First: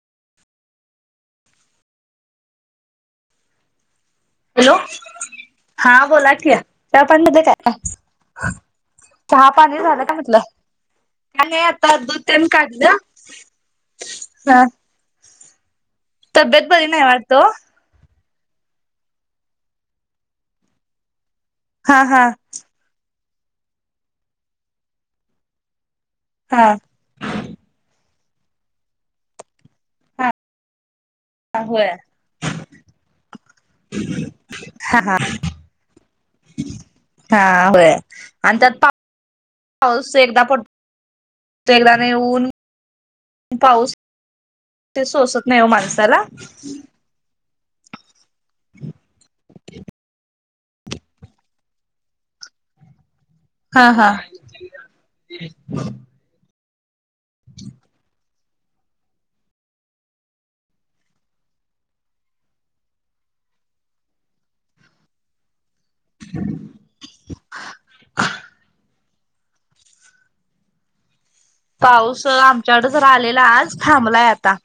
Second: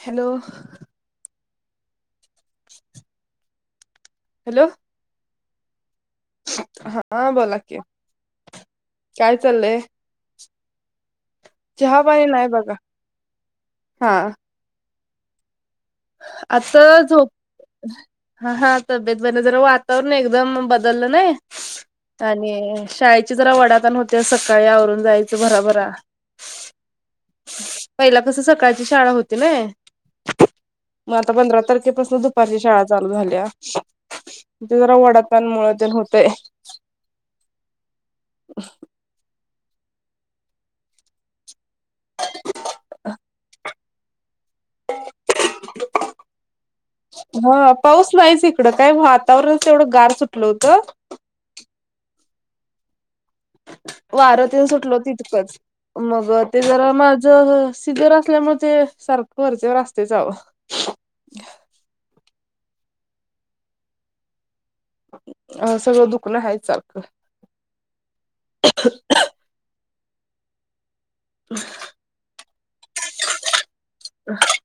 Hello. Hello. हा बोला की हा चापाणि झालं बोला की काय? काय चहा पाणी चाललंय झालं का म्हटलं? काय नाही आता चहा पाणी दूधतेन नाही बघा काढलं. हा. तब्येत आता बरी नाही झोप वाटत ओ हा हा तब्येत बर जरा वातावरण एकदम बदललं नई. हा हा आणि शाळेचे जरा वडााताण होते सकाळी आवरून जायच भराभरा. हा. कस सकाळची शाळा होती नई. मग आता पंधरा होय तारखेपासून दुपारची शाळा चालू झाल्या. ते जरा वडाताणमुळ तेण होतय. हा. होय आणि त्यात पा - - पाऊस एकदा पड तोय एकदा नई ऊन - - पाऊस ते सोसत नाही हो माणसाला. हा पाऊस नाहीच इकडं काय वातावरणच एवढं गार सुटलं होतं. हा हा वारतेन सुटल होत तितकंच मग ते जरा मा - - ज सिजर असल्यामुळे ते सारखं वरच्यावरअसतयचं आओ. अ सगळं दुखणं हायच सारखं. पाऊस आमच्याकड जरा आलेला आज थांबलाय आता.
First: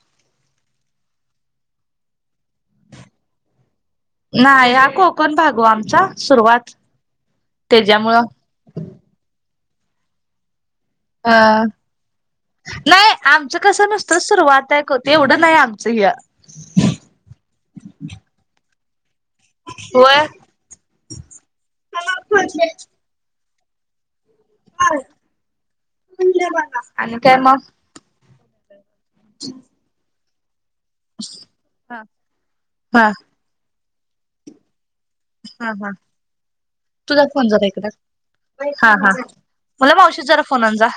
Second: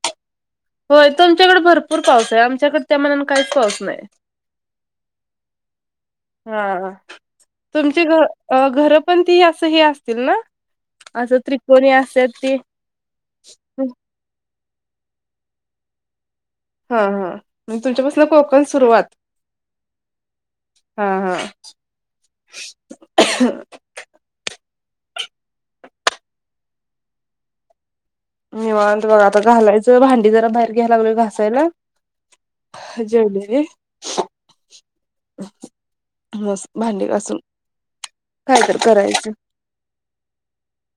होय तुमच्याकडे भरपूर पाऊस आहे आम च्याकड त्या मानान काईच पाऊस नाय नाही हा कोकण भाग ओ आमचा हा सुरुवात हा. तुमची घ त्याच्यामुळं अ घर पण ती असं हे असतील ना? असं हां त्रिकोणी असतात ते. नाय आमचं कस नुसत सुरवात [unintelligible] होत एवढं न्हाय आमचं ह्य हा हा. म्हंजे तुमच्यापासन कोकन सुरुवात? होय हा हा. आणि काय मग? निवांत बगा. आता घालायचं भांडी जरा बाहेर घ्यालागलोय घासायला हा हा जेवलेली हा हा. मस भांडी तुझाच घासून फोन झाला एकदा. कायतर हा हा, करायचं. मुला मावशीचा जरा फोन आण जा.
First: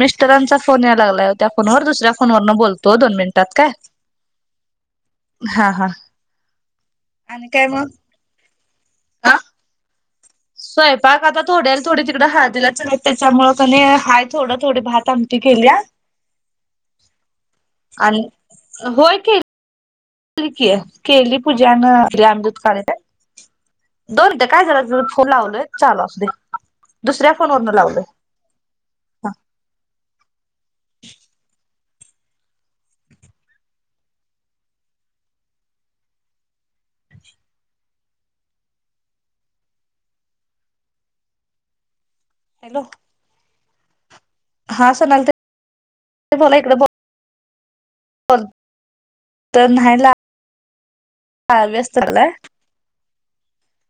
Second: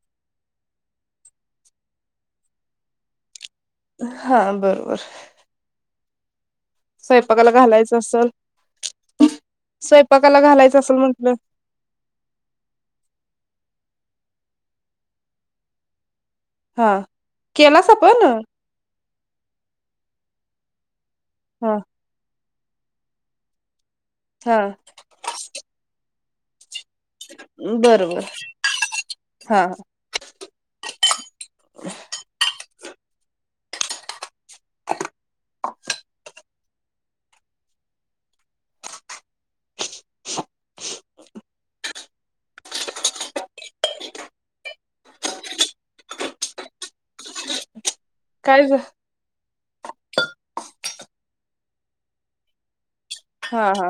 मिस्टरांचा फोन या लागलाय ओ त्या फोनवर, दुसऱ्या फोनवरन बोलतो दोन मिन त्यात काय हा हा हा सैपाकाला घालायचं असल अ स्वयंपाकाला घालायचं असल स्वयपाक म्हण आता थोड्याल थोडे तिकडे हाळदीला चाल्यात त्याच्यामुळे चल्ले हाय थोडं थोडी भातआमटी केल्या‌ हा केलास आपण आणि होय की [unintelligible] केली हा पूजान [unintelligible] दोन मिंट हा काय झालं तु फोन लावलोय चालू असूदे. बर बर हां. [unintelligible] हॅलो. हा सोनाली ताई बोला इकडं बो बग काय झा तर न्हाय ला हा व्यस्त लागलाय हा हा.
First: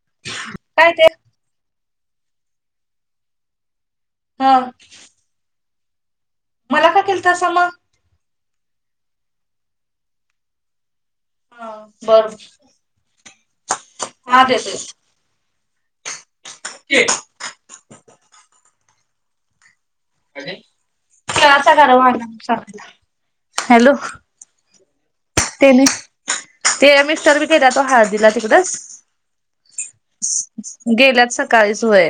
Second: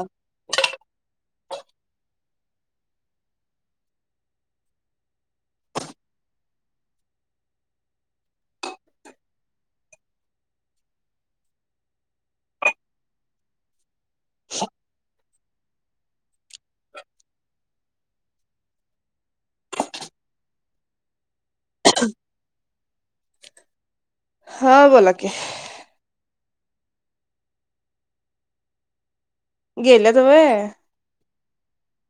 हा. मला का केलतासा म? हा बरोब हा देते. के तीळाचा गाडवा आणा म्हणुन सांगा तिला, हॅलो. हा बोलाक तेनी ते मिस्टर बी गेल्यात ओ हळदीला तिकडंच गेल्यात व्हय गेल्यात सकाळीच व्हय.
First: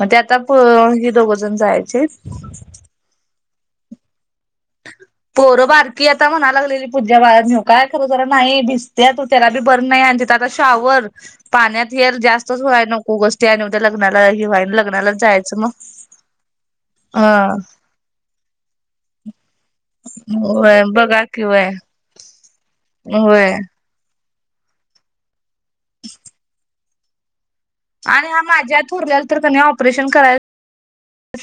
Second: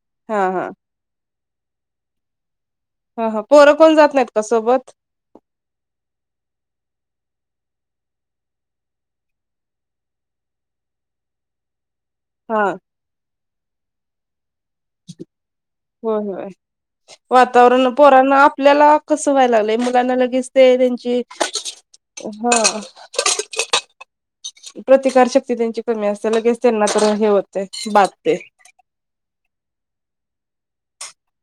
म ते आता हा प हा हे दोघंजण जायची हाईत. हम्म हम्म, पोरं कोण जात नाईत का सोबत? पोरं बारकी आता म्हणा लागलेली, [unintelligible] न्हिऊ काय खरं जरा न्हाई भिजत्यात ओ त्याला बी बर नाय आ आन तिथं आता शावर पाण्यात हेर जास्तच हा व्हाय नको, उगच ते आणि उद्या लग्नाला‌ हे व्हाय लग्नालाच जायचं म होय होय. वातावरण पोरांना आपल्याला कसं व्हाय लागलंय मु लांना लगेच ते होय त्यांची बघा कि व्हय हां होय प्रतिकारशक्ती त्यांची कमी असत्या लगेच त्यांनातर हे होत आणि हां माझ्या थोरल्या तर कणे ऑपरेशन कराय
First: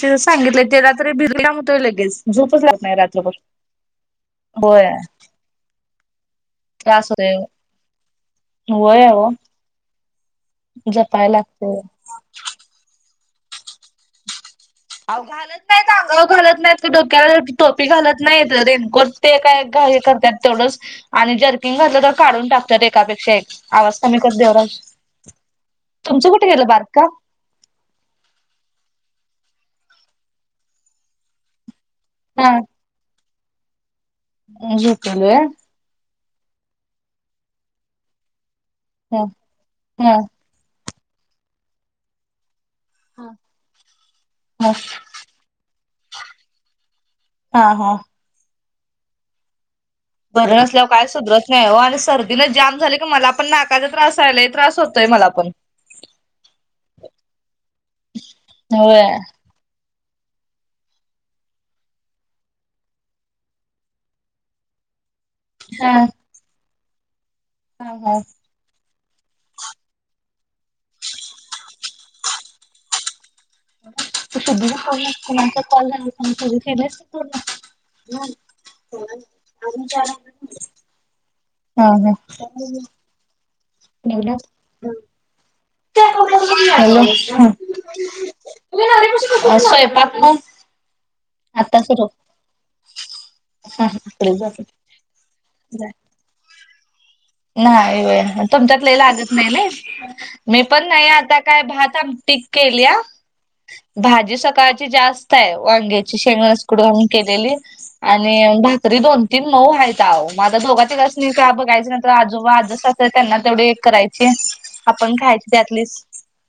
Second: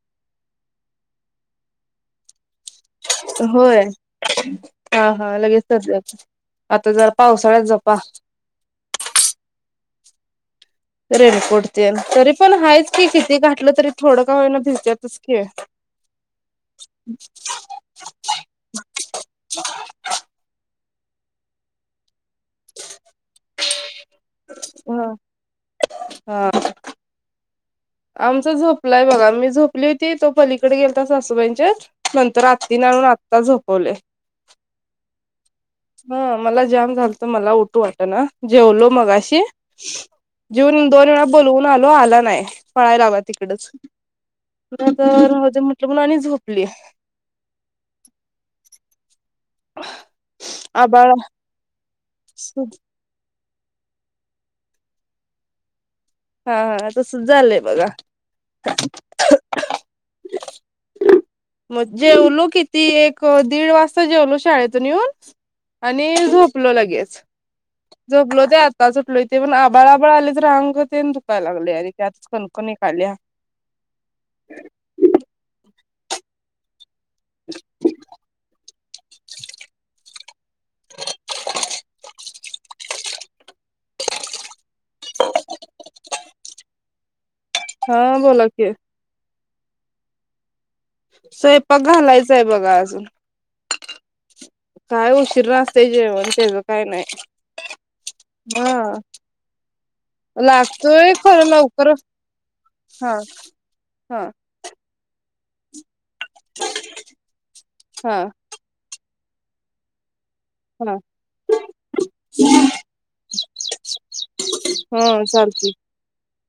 च सांगितलंय तेला तरी [unintelligible] होतोय लगेच झोपच लागत नाही रात्रभर होय. होय हा हा लगेच तसलच आता जरा त्रास होतोय पावसाळ्यात जपा. होय ओ जपाय लागतय रेनकोटतेन तरीपण हायचकी किती घाठलं तरी थोडंका होईना. भिजत्यातच आओ की घालत नायत अंगाव घालत नायत का डोक्याल टोपी घालत नाईत रेनकोट ते काय? [unintelligible] करत्यात तेवढंच आणी जर्कीन घातलतर काढून टाकत्यात एकापेक्षा एक आवाज कमी कर देवराज हा तुमचं कुठ हा गेलं बारकं? आमचा झोपलाय बघा मी झोपली होती तो पलीकड गेलता सासूबाईंच्यात नंतर आत्तीन आणून आत्ता झोपवलय. [unintelligible] झोपवलय. हा मला जाम झालत, मला उटू वाटना जेवलो होय मगाशी हा जिवू दोन वेळा बोलवून आलो आल नाय. पळाय लागला तिकडच हा मग राहू दे म्हटलं म्हणून आणि झोपल्या हा हा. बरं नसल्याव काय आबाळ सुधरत नाही वो आणि सर्दीनं जाम झालं की मला पण नाकाचा त्रास हाय लय त्रास होतोय मला पण हा हा तसच झालंय बघा. होय. [unintelligible] म जेवलो किती एक दीड वाजता जेवलो शाळेतून यून हा हा आणि झोपलो लगेच, हा झोपलो ते आ ताच उटलोय ते पण आबाळ आबाळआलय तर अंग तेन दुकाय लागलय आणि त्यात कणकण एक आल्या. [unintelligible] [unintelligible] हा हा [unintelligible] [unintelligible] [inaudible] हॅलो ह. [inaudible] हा बोला की आज स्वैपाक पण स्वैपाक घालायचा हाय बघा अजून हा इकडे जा की. काय उशीरा असतय जेवण तेज काय नाही. नाही व्हय तुमच्यात हा लय लागत नाही नाय. मी पण नाही लागतोय आता खरं काय लवकर भात आमटीच केल्या हा हा भाजी सकाळ ची जास्त हाय वांग्याची शेंगदाण्याचा कुट घालून केलेली हा आणि भाकरी दोन ती [unintelligible] हायता वो म आता दोघा हा तिघास्नी काय बघायचं. जवळ आज्जसासू हाय त्यांना तेवढं एक करायची, आपण हा खायची चालते त्यातलीच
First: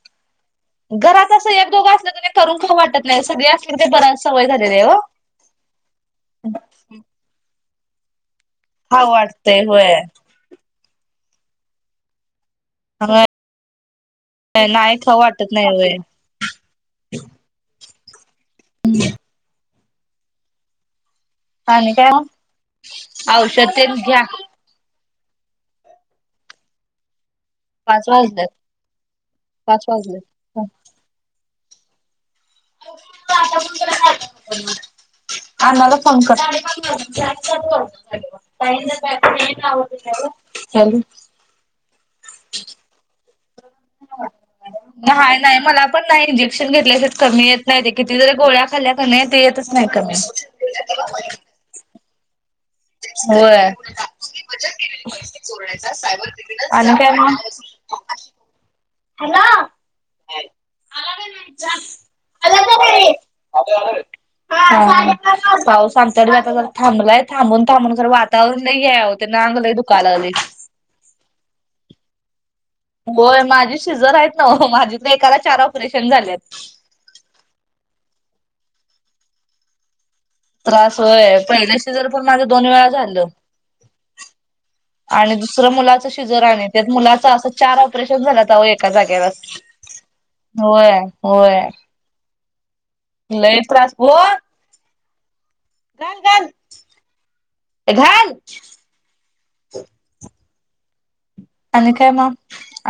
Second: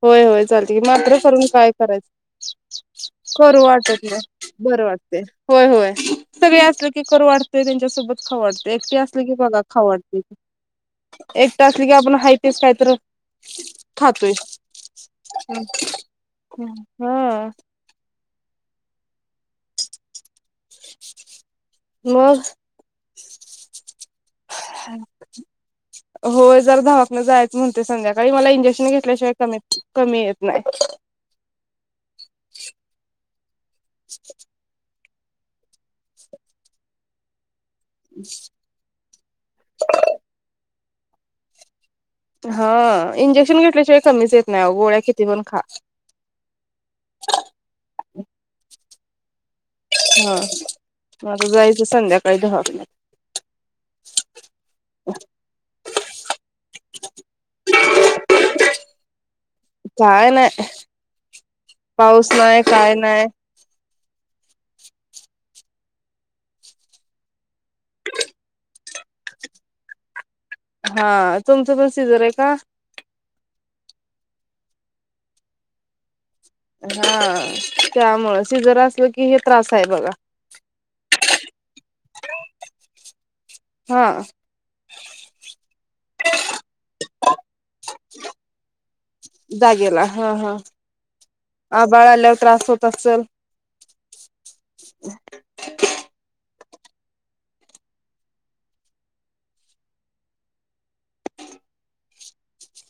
होय होय चालते मात्र घरात करून असं एक काय दोघं करायचं असलं कने करून खाऊ वाटत नाही सगळी असली म्हंजे बराय सवय झालेली आहे. करू ओ वाटतय होय होय सगळी असल की करू वाटतय त्यांच्यासोबत खाऊ वाट एकटी खाऊ असल की वाटतंय कोणा खाऊ होय वाटतय, एकटी असलं की आपलं हाय. तेच कायतर होय खातोय. नाही खाऊ वाटत ह हम् नाही होय हम हा. ह. आणि काय वो मग औषध तेन घ्या. होय जरा दवाखान्यात जाय. च म्हणते पाच संध्याकाळी वाजल्यात मला इंजेक्शन घेतल्याशिवाय कमी त पाच कमी येत नाय. [inaudible] आण्णाला फोन कर. साडे पाच वाज [unintelligible] [unintelligible] हॅलो. हा इंजेक्शन घेतल्याशिवाय कमीच येत नाही आव. नाही नाही मला पण नाही इंजेक्शन घेतल्या शिवाय कमी येत नाही ते किती जरी गोळ्या खाल्ल्या कने ते येतच. नाही कमी. हा म आता जायचं संध्याकाळी दहा. होय. [inaudible] काय नाय पाऊस नाय काय नाय. [unintelligible] काय पाऊस [unintelligible] आता थांबलाय थांबून थांबून जरा वातावरण लय हे हाय वो तेन आंग लय दुका लागलय. हा तुमचं पण सिजर आहे का? होय माझी शिजर आहेत नव माझी तर एकाला चार ऑपरेशन झाल्यात हा त्यामुळे शिजर असल की हे त्रास आहे बघा त्रास होय पहिल शीजर पण माझं दोन वेळा झालं हा आणि दुसरं मुलाच शिजर आणि त्या मुलाच असं चार ऑपरेशन झाला अहो एका जागेलाच जागेला हा हा होय होय आबाळ आल्यावर त्रास होत असेल लय एक त्रास घाल घाल घाल आणि काय मग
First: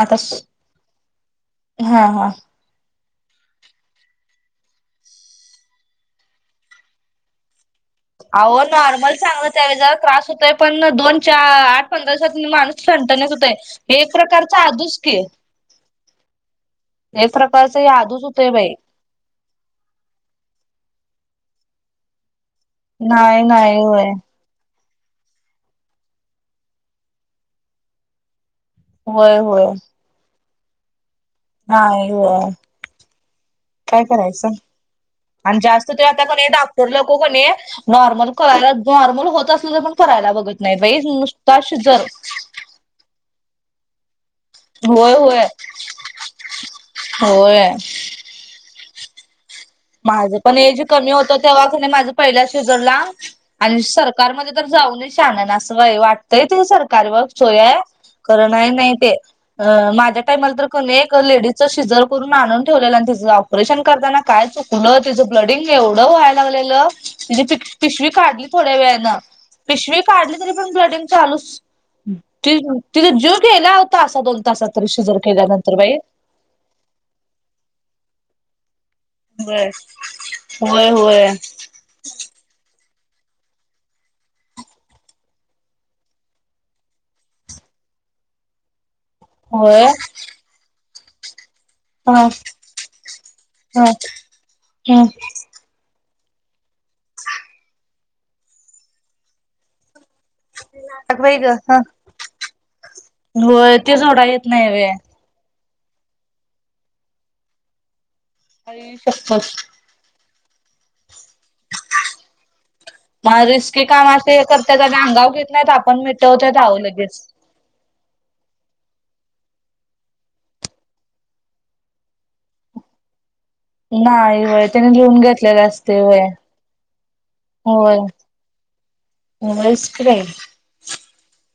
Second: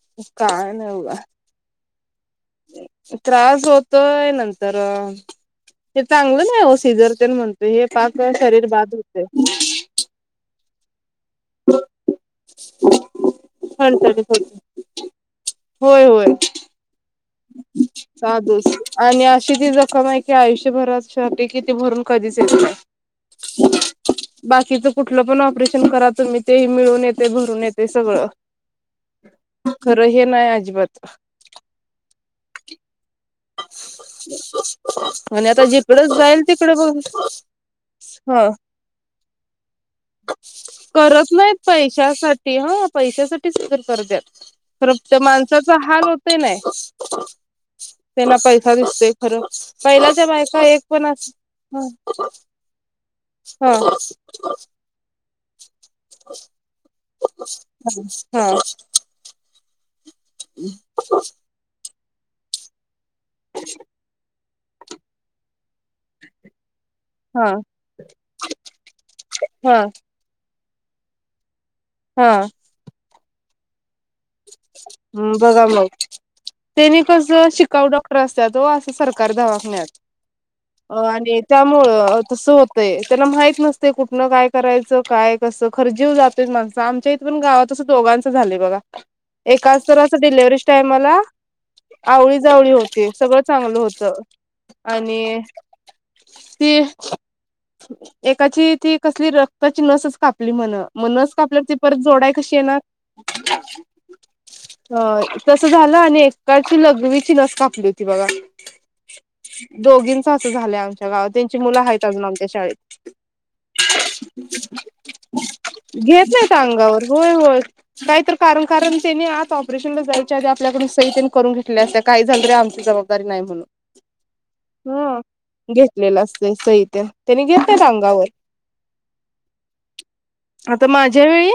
आता काय नाही बघा हा हा त्रास होतोय नंतर ते चांगलं नाही हो सिझर तेन म्हणत आहो नॉर्मल चांगलं त्यावेळे त्रास होतोय पण दोन आठ पंधरा दिवसात माणूस ठणठणीत होतय हे एक ठणठणीत होतय प्रकारचा आधुच की होय एक प्रकारच हे आदूच होतय बाई. आधुच आणि अशी ती जखम आहे की आयुष्यभरासाठी कि ती भरून कधीच येत नाही. नाही नाही होय बाकीच कुठलं पण ऑपरेशन करा तुम्ही ते मिळून येते भरून येते सगळं होय होय अजित हा होय काय करायचं. हा [inaudible] आणि आता जास्त ते जिकडे आता जाईल कोणी तिकडे डॉक्टर बघ लोक कोणी नॉर्मल हा करायला नॉर्मल होत असलं तर पण करायला बघत नाही बाई करत नाहीत नुसता शिजर पैशासाठी हा पैशासाठी पैशासाठी करतात खरं होय त्या होय माणसाचा हाल होतय नाही होय ना पैसा दिसतोय खरं पहिल्याच्या माझं पण बायका एज एक कमी अस होत तेव्हा की ह नाही माझं पहिल्या सिजर हा आणि सरकारमध्ये तर जाऊ शाहण्याने ना असंय वाटतंय ते सरकार व सोय आहे खरं नाही नाही ते अ माझ्या टाइमाला तर एक लेडीजचा शिजर करून आणून ठेवलेलं आणि ऑपरेशन करताना काय चुकलं तिचं ब्लिडिंग एवढं व्हायला लागलं हा तिची पिशवी काढली थोड्या वेळाने हा हा पिशवी काढली तरी ब्लिडिंग चालूच तिथ जो गेला तासा दोन तासात तरी शिजर हम् बघा केल्यानंतर मग बाई त्यानी कस शिकावू डॉक्टर असत असं सरकार बर दवाखान्यात होय होय. आणि त्यामुळं तस हो त्याला माहित नसते कुठुन काय करायचं काय कसं खर जीव जातो च माणसं आमच्या इथ पण गावात दोघांच झालं बघा एकाच होय तर अस डिलिव्हरीच्या टाईमला हा आवळीजवळी होती सगळं चांगलं हा. होतं हम्म आणि ती एकाची ती कसली रक्ताची नसच कापली म्हन मग नस बाई ग कापल्यावर ती ह परत जोडायला कशी येणार जोडता येत नाही होय तस झालं आणि एकाची लघवीची लस कापली होती बघा आई शप्पथ दोघी असं झालंय आमच्या गावात त्यांची मुलं आहेत अजून आमच्या शाळेत मग रिस्की काम असे हे करतात आणि अंगावर घेत नाहीत आपण घेत नाहीत मिटवतात आहो अंगावर लगेच होय होय काही तर कारण त्याने आत ऑपरेशनला जायच्या आधी आपल्याकडून सही त्यांनी करून घेतल्या असल्या काही झालं रे आमची जबाबदारी नाही नाही व्हय त्याने हा लिहून घेतलेलं असतय घेतलेलं व्हय असत सहि त्यानी घेत होय रांगावर व्हयच की बाई आता माझ्या वेळी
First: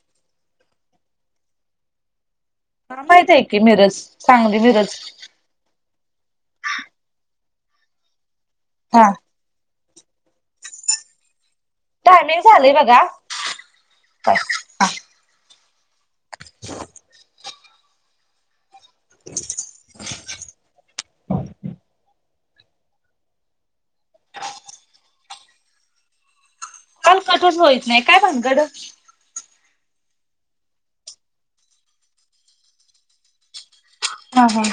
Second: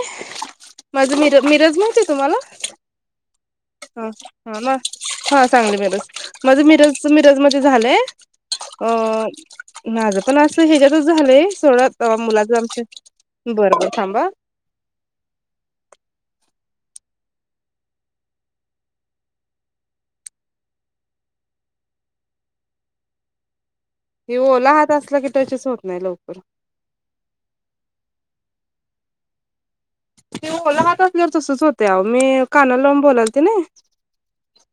माझ मिरज माहिती तुम्हाला हा माहित आहे की मिरज हा सांगली हा मिरज हा सांगली मिरज माझं मिरज मिरज मध्ये झालंय अ हा माझं पण अस ह्याच्यातच झालंय थोडते त अ टायमिंग मुलाच झालंय आमच्या बघा बरं बरं थांबा. काय हा [unintelligible] [inaudible] हे ओला हात असला की त्याचेच होत नाही लवकर. काल कटून होईत नाही काय भांगड? ते ओला हात असल्या वर तसचं होतेय मी हा हा